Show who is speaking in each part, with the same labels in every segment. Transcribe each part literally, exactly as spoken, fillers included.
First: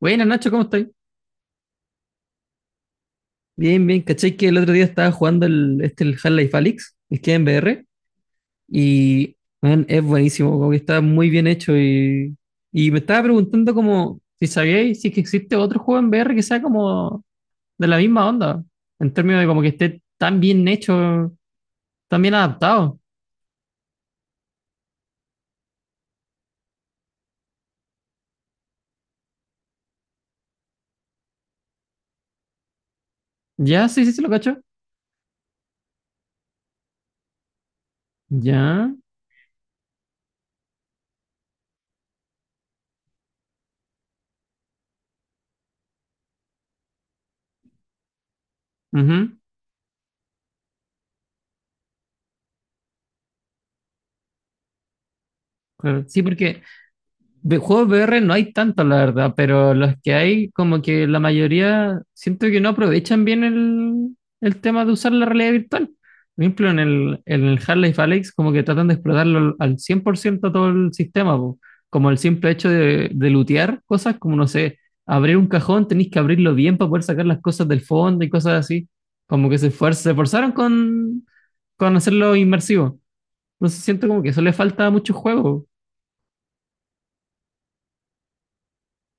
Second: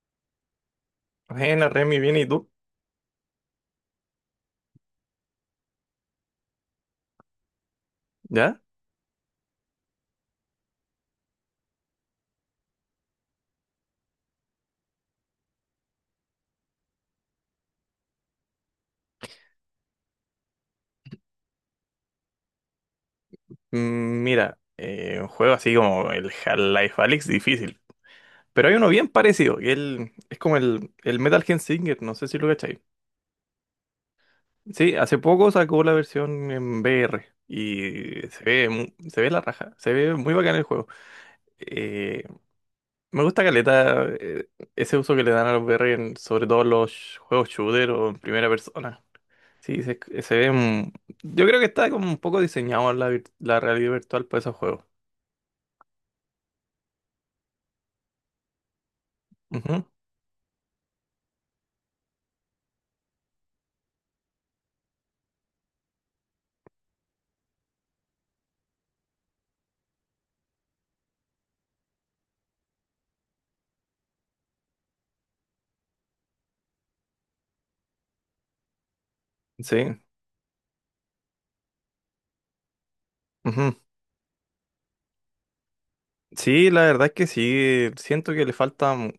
Speaker 1: Bueno, Nacho, ¿cómo estás?
Speaker 2: Bueno, Remy, bien, ¿y tú?
Speaker 1: Bien, bien. ¿Cachai que el otro día estaba jugando el, este, el Half-Life Alyx, el que en V R,
Speaker 2: ¿Ya?
Speaker 1: y man, es buenísimo, como que está muy bien hecho? Y, y me estaba preguntando como si sabíais si es que existe otro juego en V R que sea como de la misma onda, en términos de como que esté tan bien hecho, tan bien adaptado.
Speaker 2: Mm, Mira, eh, un juego así como el Half-Life Alyx, difícil. Pero hay uno bien parecido, que el- es como el, el Metal Gear Singer, no sé si lo cacháis.
Speaker 1: Ya, sí, sí, se lo cacho.
Speaker 2: Sí, hace poco sacó la versión en V R y se ve,
Speaker 1: Ya.
Speaker 2: mu- se ve la raja, se ve muy bacán el juego. Eh, me gusta caleta eh, ese uso que le dan a los V R, en- sobre todo los juegos shooter o en primera persona.
Speaker 1: Ujú.
Speaker 2: Sí, se, se ve... mm, yo creo que está como un poco diseñado la, vir- la realidad virtual para esos juegos.
Speaker 1: Claro. Sí, porque de juegos V R no hay tantos, la verdad, pero
Speaker 2: Ujú.
Speaker 1: los que hay, como que la mayoría, siento que no aprovechan bien el, el tema de usar la realidad virtual. Por ejemplo, en el, en el Half-Life Alyx, como que tratan de explotarlo al al cien por ciento todo el sistema, po. Como el simple hecho de, de lootear cosas, como no sé, abrir un cajón, tenéis que abrirlo bien para poder sacar las cosas del fondo y cosas así. Como que se
Speaker 2: Sí,
Speaker 1: esfuer- se esforzaron con, con hacerlo inmersivo.
Speaker 2: ujú.
Speaker 1: Entonces siento como que eso le falta a muchos juegos.
Speaker 2: Sí, la verdad es que sí, siento que le falta un-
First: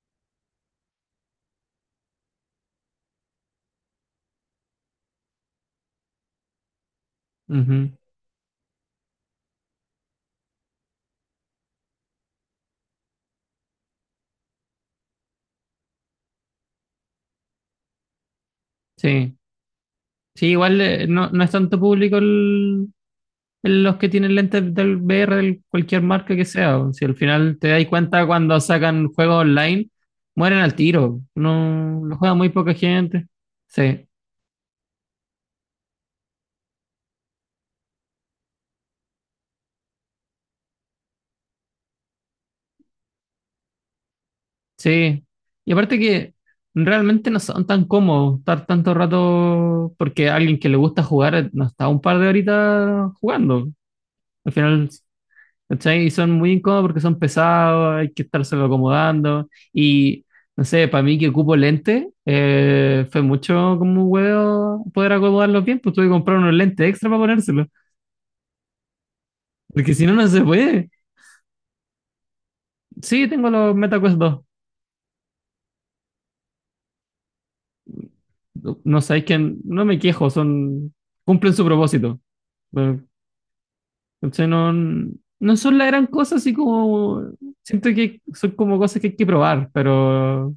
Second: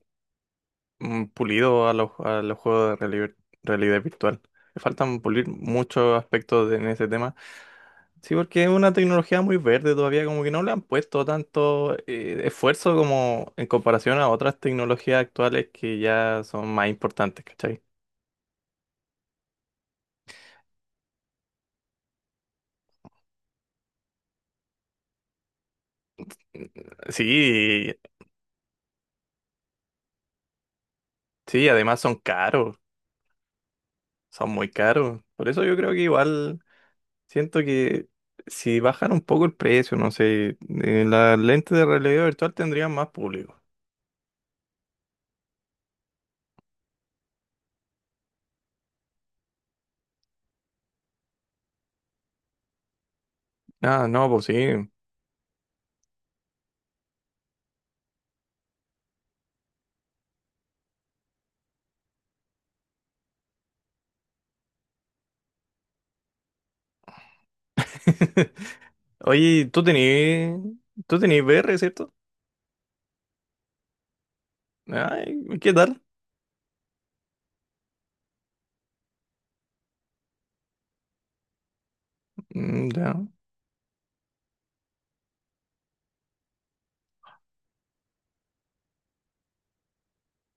Speaker 2: un pulido a los, a los juegos de reali- realidad virtual. Le faltan pulir muchos aspectos de- en ese tema.
Speaker 1: Ujú.
Speaker 2: Sí, porque es una tecnología muy verde todavía, como que no le han puesto tanto eh, esfuerzo como en comparación a otras tecnologías actuales que ya son más importantes, ¿cachai?
Speaker 1: Sí. Sí, igual eh, no, no es tanto público el, el- los que tienen lentes del V R, de cualquier marca que sea, o si al final te das
Speaker 2: Sí,
Speaker 1: cuenta cuando sacan juegos online, mueren al tiro.
Speaker 2: sí, además
Speaker 1: No
Speaker 2: son
Speaker 1: lo juega muy poca
Speaker 2: caros,
Speaker 1: gente. Sí,
Speaker 2: son muy caros. Por eso yo creo que igual... Siento que si bajan un poco el precio, no sé, eh, las lentes de realidad virtual tendrían más público.
Speaker 1: sí. Y aparte que realmente no son tan cómodos estar tanto rato, porque alguien que le gusta jugar eh, no está un par de horitas jugando.
Speaker 2: Ah, no, pues
Speaker 1: Al
Speaker 2: sí.
Speaker 1: final, ¿cachai? Y son muy incómodos porque son pesados, hay que estárselo acomodando. Y no sé, para mí que ocupo lentes eh, fue mucho como un huevo poder acomodarlos bien, pues tuve que comprar unos lentes extra para ponérselos,
Speaker 2: Oye, tú
Speaker 1: porque si no, no se
Speaker 2: tenías,
Speaker 1: puede.
Speaker 2: tú tenías V R, ¿cierto?
Speaker 1: Sí, tengo los MetaQuest dos.
Speaker 2: Ay, ¿qué tal?
Speaker 1: No, no sabéis que no me quejo, son cumplen su propósito.
Speaker 2: Mm,
Speaker 1: Pero,
Speaker 2: ya.
Speaker 1: ¿cachai? No, no son la gran cosa, así como siento que son como cosas que hay que probar, pero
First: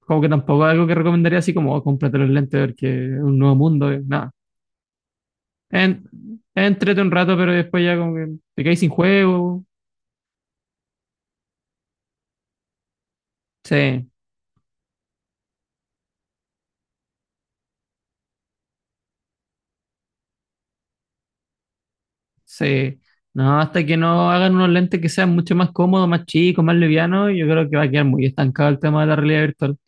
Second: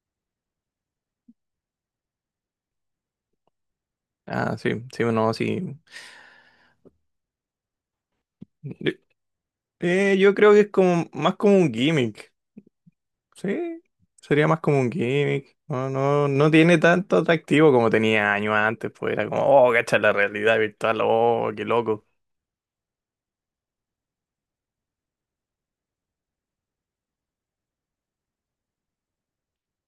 Speaker 1: como que tampoco es algo que recomendaría así como, oh, cómprate los lentes porque es un nuevo mundo, eh, nada.
Speaker 2: Ah, sí, sí, no, sí.
Speaker 1: En, entrete un rato, pero después ya como que te caes sin juego.
Speaker 2: Eh, yo creo que es como más como un gimmick. Sí,
Speaker 1: Sí,
Speaker 2: sería más como un gimmick. No, no, no tiene tanto atractivo como tenía años antes, pues era como, oh, cacha la realidad virtual, oh, qué loco.
Speaker 1: sí. No, hasta que no hagan unos lentes que sean mucho más cómodos, más chicos, más livianos, yo creo que va a quedar muy estancado el tema de la realidad virtual.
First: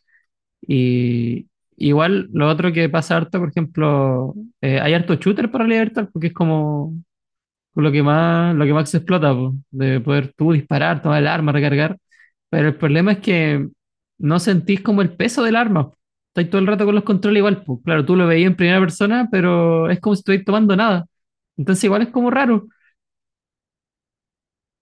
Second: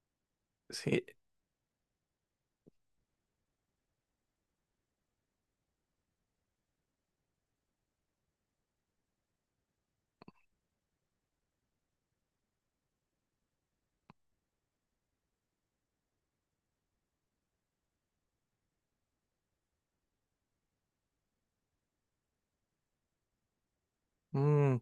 Speaker 2: Sí.
Speaker 1: Y igual lo otro que pasa harto, por ejemplo, eh, hay harto shooter para realidad virtual porque es como con lo que más, lo que más se explota, po, de poder tú disparar, tomar el arma, recargar. Pero el problema es que no sentís como el peso del arma, po. Estás todo el rato con los controles igual, po. Claro, tú lo veías en primera persona, pero es como si estuvieras tomando nada. Entonces igual es como raro.
Speaker 2: Mm.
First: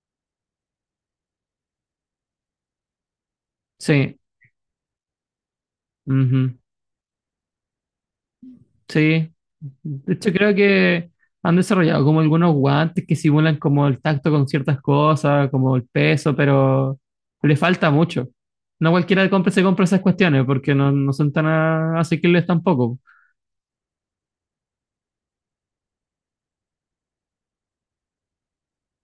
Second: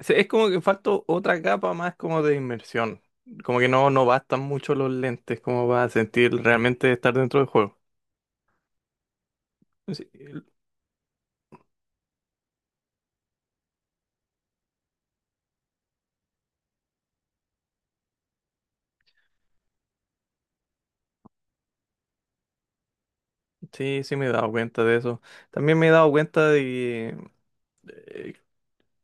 Speaker 2: Sí, es como que falta otra capa más como de inmersión. Como que no, no
Speaker 1: Sí.
Speaker 2: bastan mucho los lentes como para sentir
Speaker 1: Ujú.
Speaker 2: realmente estar dentro del juego.
Speaker 1: Sí,
Speaker 2: Sí,
Speaker 1: de hecho creo que han desarrollado como algunos guantes que simulan como el tacto con ciertas cosas, como el peso, pero le falta mucho. No cualquiera compra, se compra esas cuestiones porque no, no son tan a- asequibles tampoco.
Speaker 2: sí, sí me he dado cuenta de eso. También me he dado cuenta de que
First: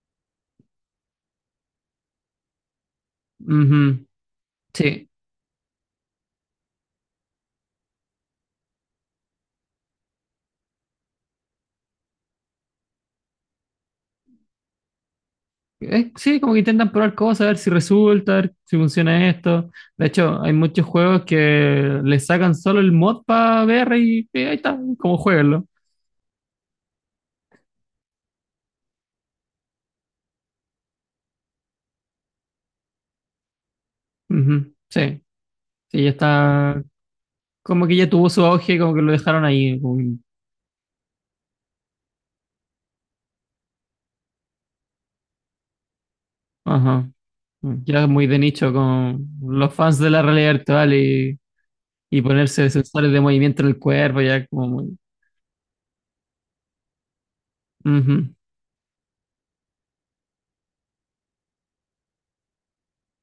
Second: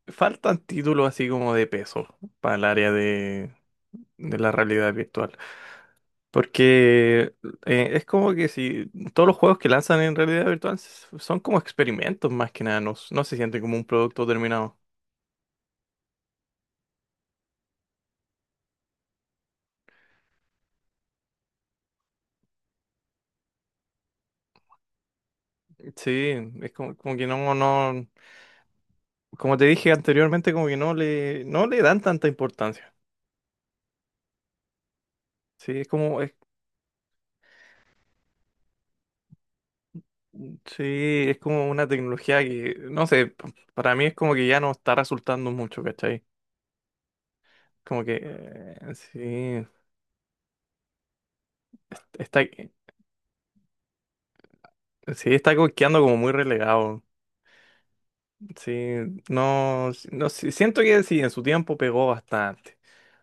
Speaker 2: eh, faltan títulos así como de peso para el área de,
Speaker 1: Ujú.
Speaker 2: de la realidad
Speaker 1: Sí.
Speaker 2: virtual. Porque eh, es como que si todos los juegos que lanzan en realidad virtual s- son como experimentos más que nada, no, no se siente como un producto terminado.
Speaker 1: Eh, sí, como que intentan probar cosas, a ver si resulta, a ver si funciona esto. De hecho, hay muchos juegos que le sacan solo el mod para V R y, eh, ahí está, como jueguenlo.
Speaker 2: Sí, es como, como que no, no, como te dije anteriormente, como que no le, no le dan tanta importancia.
Speaker 1: Ujú. Sí,
Speaker 2: Sí, es
Speaker 1: sí, ya
Speaker 2: como, es,
Speaker 1: está. Como que ya tuvo su auge, como que lo dejaron ahí. Como que-.
Speaker 2: sí, es como una tecnología que, no sé, p- para mí es como que ya no está resultando mucho, ¿cachai?
Speaker 1: Ajá.
Speaker 2: Como
Speaker 1: Ya es
Speaker 2: que,
Speaker 1: muy de nicho
Speaker 2: eh,
Speaker 1: con
Speaker 2: sí,
Speaker 1: los fans de la realidad virtual y, y
Speaker 2: está,
Speaker 1: ponerse sensores de movimiento en el cuerpo, ya como muy.
Speaker 2: sí, está co- quedando como muy relegado.
Speaker 1: Ujú.
Speaker 2: Sí, no, no, sí, siento que sí, en su tiempo pegó bastante,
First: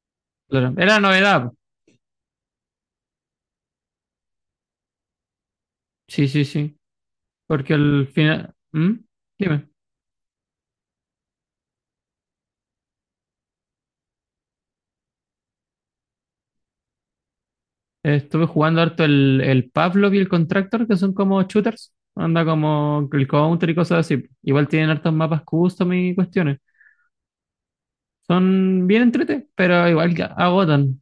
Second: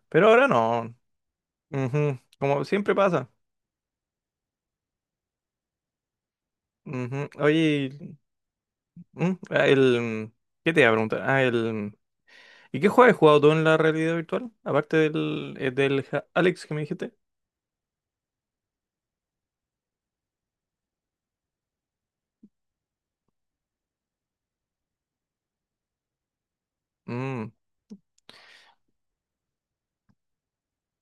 Speaker 2: pero ahora
Speaker 1: Claro.
Speaker 2: no.
Speaker 1: Era novedad.
Speaker 2: Ujú. Como siempre pasa.
Speaker 1: Sí, sí, sí.
Speaker 2: Ujú.
Speaker 1: Porque al
Speaker 2: Oye.
Speaker 1: final. ¿Mm?
Speaker 2: Mm, ah,
Speaker 1: Dime.
Speaker 2: El, ¿qué te iba a preguntar? Ah, el, ¿y qué juego has jugado tú en la realidad virtual? Aparte del, eh, del Ja- Alex que me dijiste.
Speaker 1: Estuve jugando harto el, el Pavlov y el Contractor, que son como shooters. Anda como el Counter y cosas así. Igual tienen hartos mapas custom y cuestiones.
Speaker 2: Mm,
Speaker 1: Son bien entrete, pero igual que agotan.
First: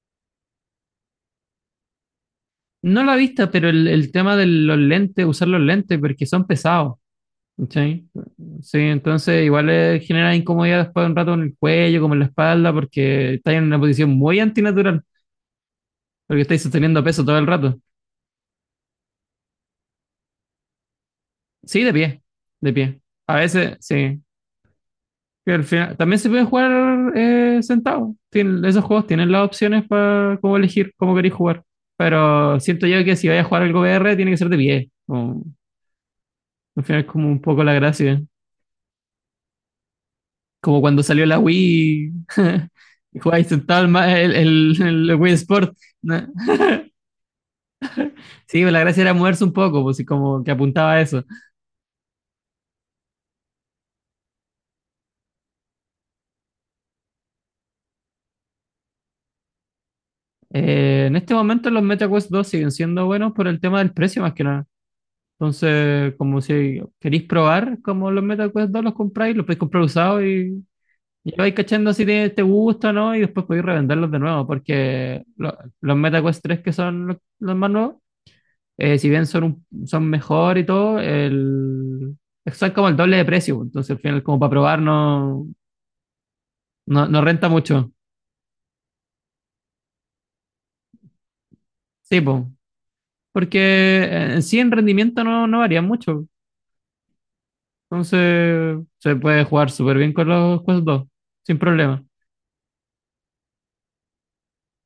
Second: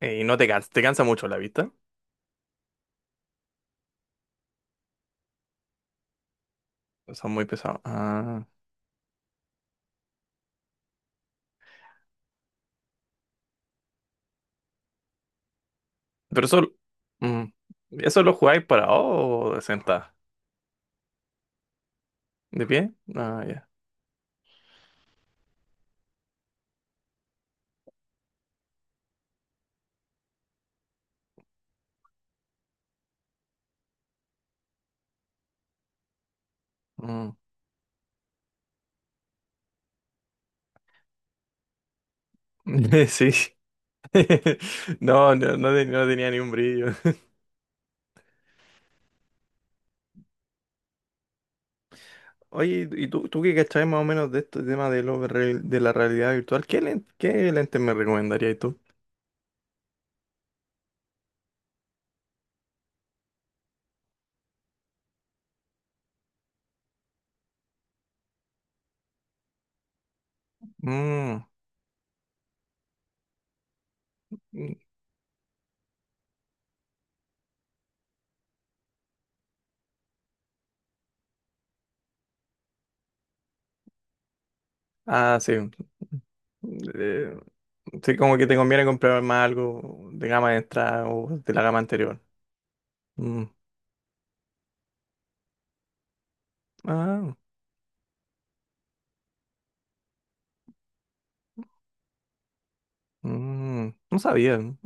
Speaker 2: eh, y no te cansa, te cansa mucho la vista.
Speaker 1: No la vista, pero el, el tema de los lentes, usar los lentes, porque son pesados.
Speaker 2: Son muy pesados.
Speaker 1: ¿Cachai?
Speaker 2: Ah,
Speaker 1: Sí, entonces igual eh, genera incomodidad después de un rato en el cuello, como en la espalda, porque estáis en una posición muy antinatural, porque
Speaker 2: pero eso,
Speaker 1: estáis sosteniendo peso todo
Speaker 2: mm,
Speaker 1: el rato.
Speaker 2: ¿eso lo jugáis parado o de sentado?
Speaker 1: Sí, de pie,
Speaker 2: ¿De
Speaker 1: de
Speaker 2: pie?
Speaker 1: pie. A
Speaker 2: Ah, ya.
Speaker 1: veces, sí. Pero al final, también se puede jugar eh, sentado. Tien- esos juegos tienen las opciones para cómo elegir cómo queréis jugar. Pero siento yo que si vais a jugar algo V R, tiene que ser de pie. Como-, al final es como
Speaker 2: Mm.
Speaker 1: un poco la gracia. Como cuando salió la Wii,
Speaker 2: Sí.
Speaker 1: jugáis sentado el, ma- el, el- el Wii
Speaker 2: No, no, no,
Speaker 1: Sport.
Speaker 2: te- no
Speaker 1: ¿No?
Speaker 2: tenía ni un brillo.
Speaker 1: Sí, pues, la gracia era moverse un poco, pues y como que apuntaba a eso.
Speaker 2: Oye, ¿y tú, tú qué cachabas más o menos de este tema de, lo real- de la realidad virtual? ¿Qué, len- qué lente me recomendarías tú?
Speaker 1: Eh, en este momento los Meta Quest dos siguen siendo buenos por el tema del precio más que nada. Entonces, como si queréis probar como los Meta Quest dos los compráis, los podéis comprar usados y, y lo
Speaker 2: Mm.
Speaker 1: vais cachando si te, te gusta o no y después podéis revenderlos de nuevo porque lo- los Meta Quest tres que son los los más nuevos eh, si bien son, un- son mejor y todo, el, son como el doble de precio, pues. Entonces, al final, como para probar,
Speaker 2: Ah,
Speaker 1: no,
Speaker 2: sí. Mm.
Speaker 1: no, no
Speaker 2: Eh,
Speaker 1: renta mucho.
Speaker 2: sí, como que te conviene comprar más algo de gama extra o de la gama anterior.
Speaker 1: Sí, po.
Speaker 2: Mm.
Speaker 1: Porque eh, en sí en rendimiento no, no varía mucho.
Speaker 2: Ah,
Speaker 1: Entonces, se puede jugar súper bien con los Quest dos sin problema.
Speaker 2: mm, no sabía. Mm.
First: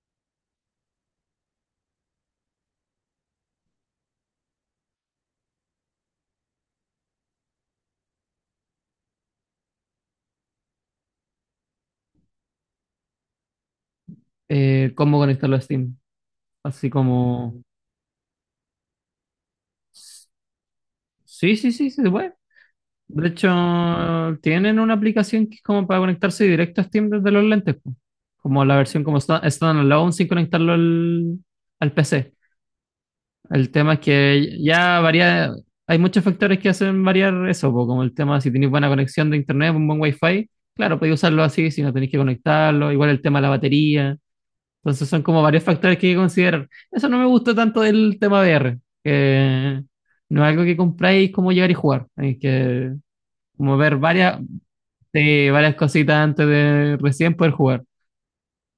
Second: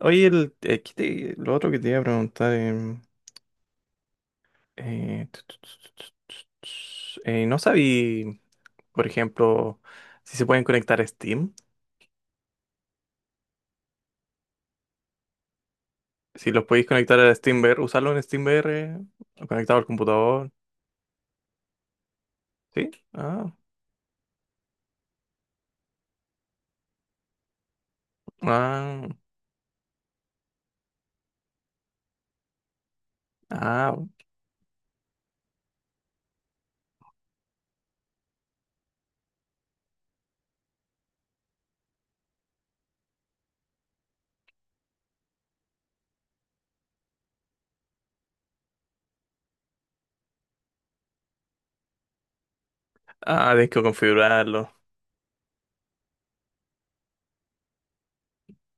Speaker 2: Oye, el, eh, ¿qué te- lo otro que te iba a preguntar, em, eh, tu, tu, tu, tu, tu, tu, eh, no sabía, por ejemplo, si se pueden conectar a Steam.
Speaker 1: Eh, cómo conectarlo a Steam.
Speaker 2: Si los podéis
Speaker 1: Así
Speaker 2: conectar a
Speaker 1: como.
Speaker 2: SteamVR, usarlo en SteamVR, o conectado al computador.
Speaker 1: Sí, sí, sí, sí, se puede.
Speaker 2: ¿Sí?
Speaker 1: De
Speaker 2: Ah,
Speaker 1: hecho, tienen una aplicación que es como para conectarse directo a Steam desde los lentes, po. Como la versión
Speaker 2: ah,
Speaker 1: como sta- standalone sin conectarlo al, al P C. El tema
Speaker 2: ah,
Speaker 1: es que ya varía, hay muchos factores que hacen variar eso, po, como el tema si tenéis buena conexión de internet, un buen wifi, claro, podéis usarlo así si no tenéis que conectarlo, igual el tema de la batería. Entonces son como varios factores que hay que considerar. Eso no me gusta tanto del tema V R, que no es algo que compráis como llegar y jugar, hay que
Speaker 2: ah, tienes
Speaker 1: como
Speaker 2: que
Speaker 1: ver varias,
Speaker 2: configurarlo.
Speaker 1: sí, varias cositas antes de recién poder jugar.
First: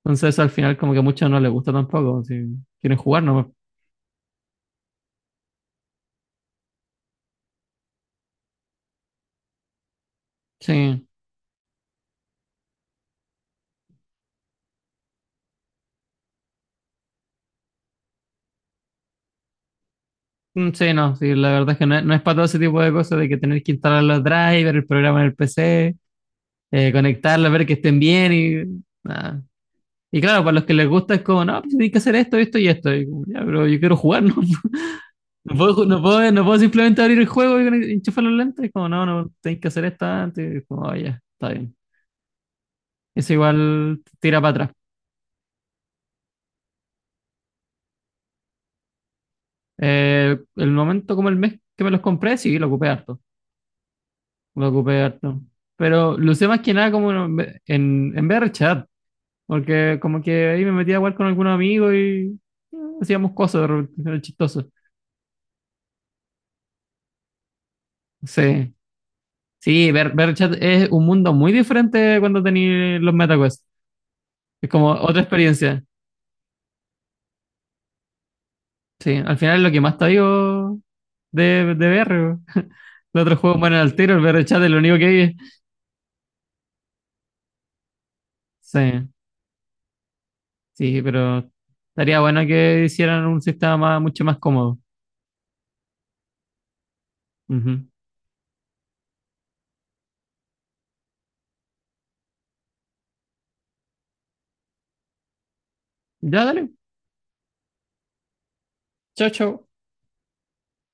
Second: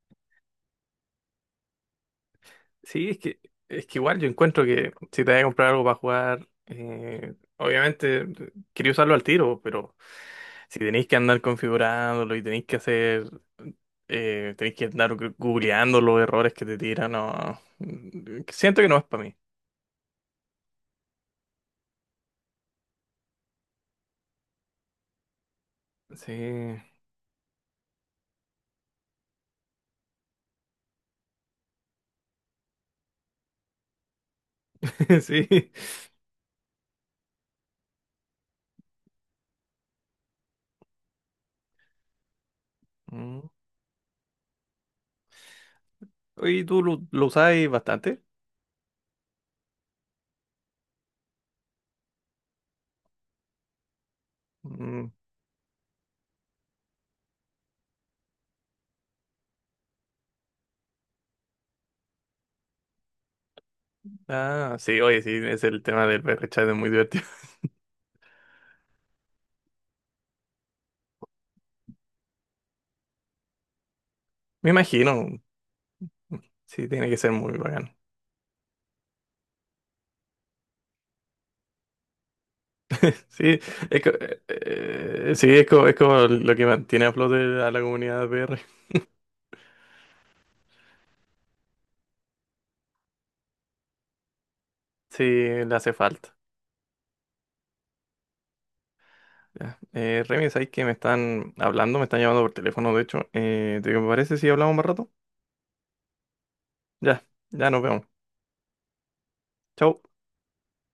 Speaker 1: Entonces eso al final como que a muchos no les gusta tampoco. Si quieren
Speaker 2: Sí, es
Speaker 1: jugar,
Speaker 2: que,
Speaker 1: no.
Speaker 2: es que igual yo encuentro que si te vas a comprar algo para jugar, eh, obviamente eh, quería usarlo al tiro, pero si tenéis
Speaker 1: Sí.
Speaker 2: que andar configurándolo y tenéis que hacer, eh, tenéis que andar gu- googleando los errores que te tiran, no, mm, eh, siento que no es para mí.
Speaker 1: Mm, sí, no, sí, la verdad es que no, no es para todo ese tipo de cosas de que tener que instalar los drivers, el programa en el P C,
Speaker 2: Sí,
Speaker 1: eh, conectarlos, ver que estén bien y nada. Y claro, para los que les gusta es como, no, pues tienes que hacer esto, esto y esto. Y como, ya, pero yo quiero jugar, no, no
Speaker 2: sí.
Speaker 1: puedo, ju- no puedo, no puedo simplemente abrir el juego y conect- enchufar los lentes. Y como, no, no, tenéis que hacer esto antes. Y como, "Ah, ya, está bien." Eso
Speaker 2: Mm.
Speaker 1: igual tira para atrás.
Speaker 2: Oye, ¿y ¿tú lo, lo usáis bastante?
Speaker 1: Eh, el momento como el mes que me los compré, sí, lo ocupé harto. Lo ocupé
Speaker 2: Mm.
Speaker 1: harto. Pero lo usé más que nada como en, en, en V R chat. Porque como que ahí me metía a jugar con algún amigo y eh, hacíamos cosas de repente, era chistoso.
Speaker 2: Ah, sí, oye, sí, es el tema del chat es muy divertido.
Speaker 1: Sí. Sí, V R, V R chat es un mundo muy diferente cuando tenéis los MetaQuest. Es
Speaker 2: Me
Speaker 1: como otra
Speaker 2: imagino,
Speaker 1: experiencia.
Speaker 2: mm, sí, tiene que ser muy bacán.
Speaker 1: Sí, al final es lo que más te digo de, de V R. Los otros
Speaker 2: Sí,
Speaker 1: juegos mueren al
Speaker 2: es, co-
Speaker 1: tiro, el
Speaker 2: eh,
Speaker 1: V R chat es lo único que
Speaker 2: eh,
Speaker 1: hay.
Speaker 2: sí, es, co- es como lo que mantiene a flote a la comunidad de P R.
Speaker 1: Sí. Sí, pero estaría bueno que hicieran un sistema más- mucho más cómodo.
Speaker 2: Sí, le hace falta.
Speaker 1: Ujú.
Speaker 2: Ya. Eh, Remy, ¿sabes que me están hablando? Me están llamando por teléfono, de hecho. Eh, ¿te parece si hablamos más rato?
Speaker 1: Ya, dale.
Speaker 2: Ya, ya nos vemos.
Speaker 1: Chao, chao.
Speaker 2: Chau.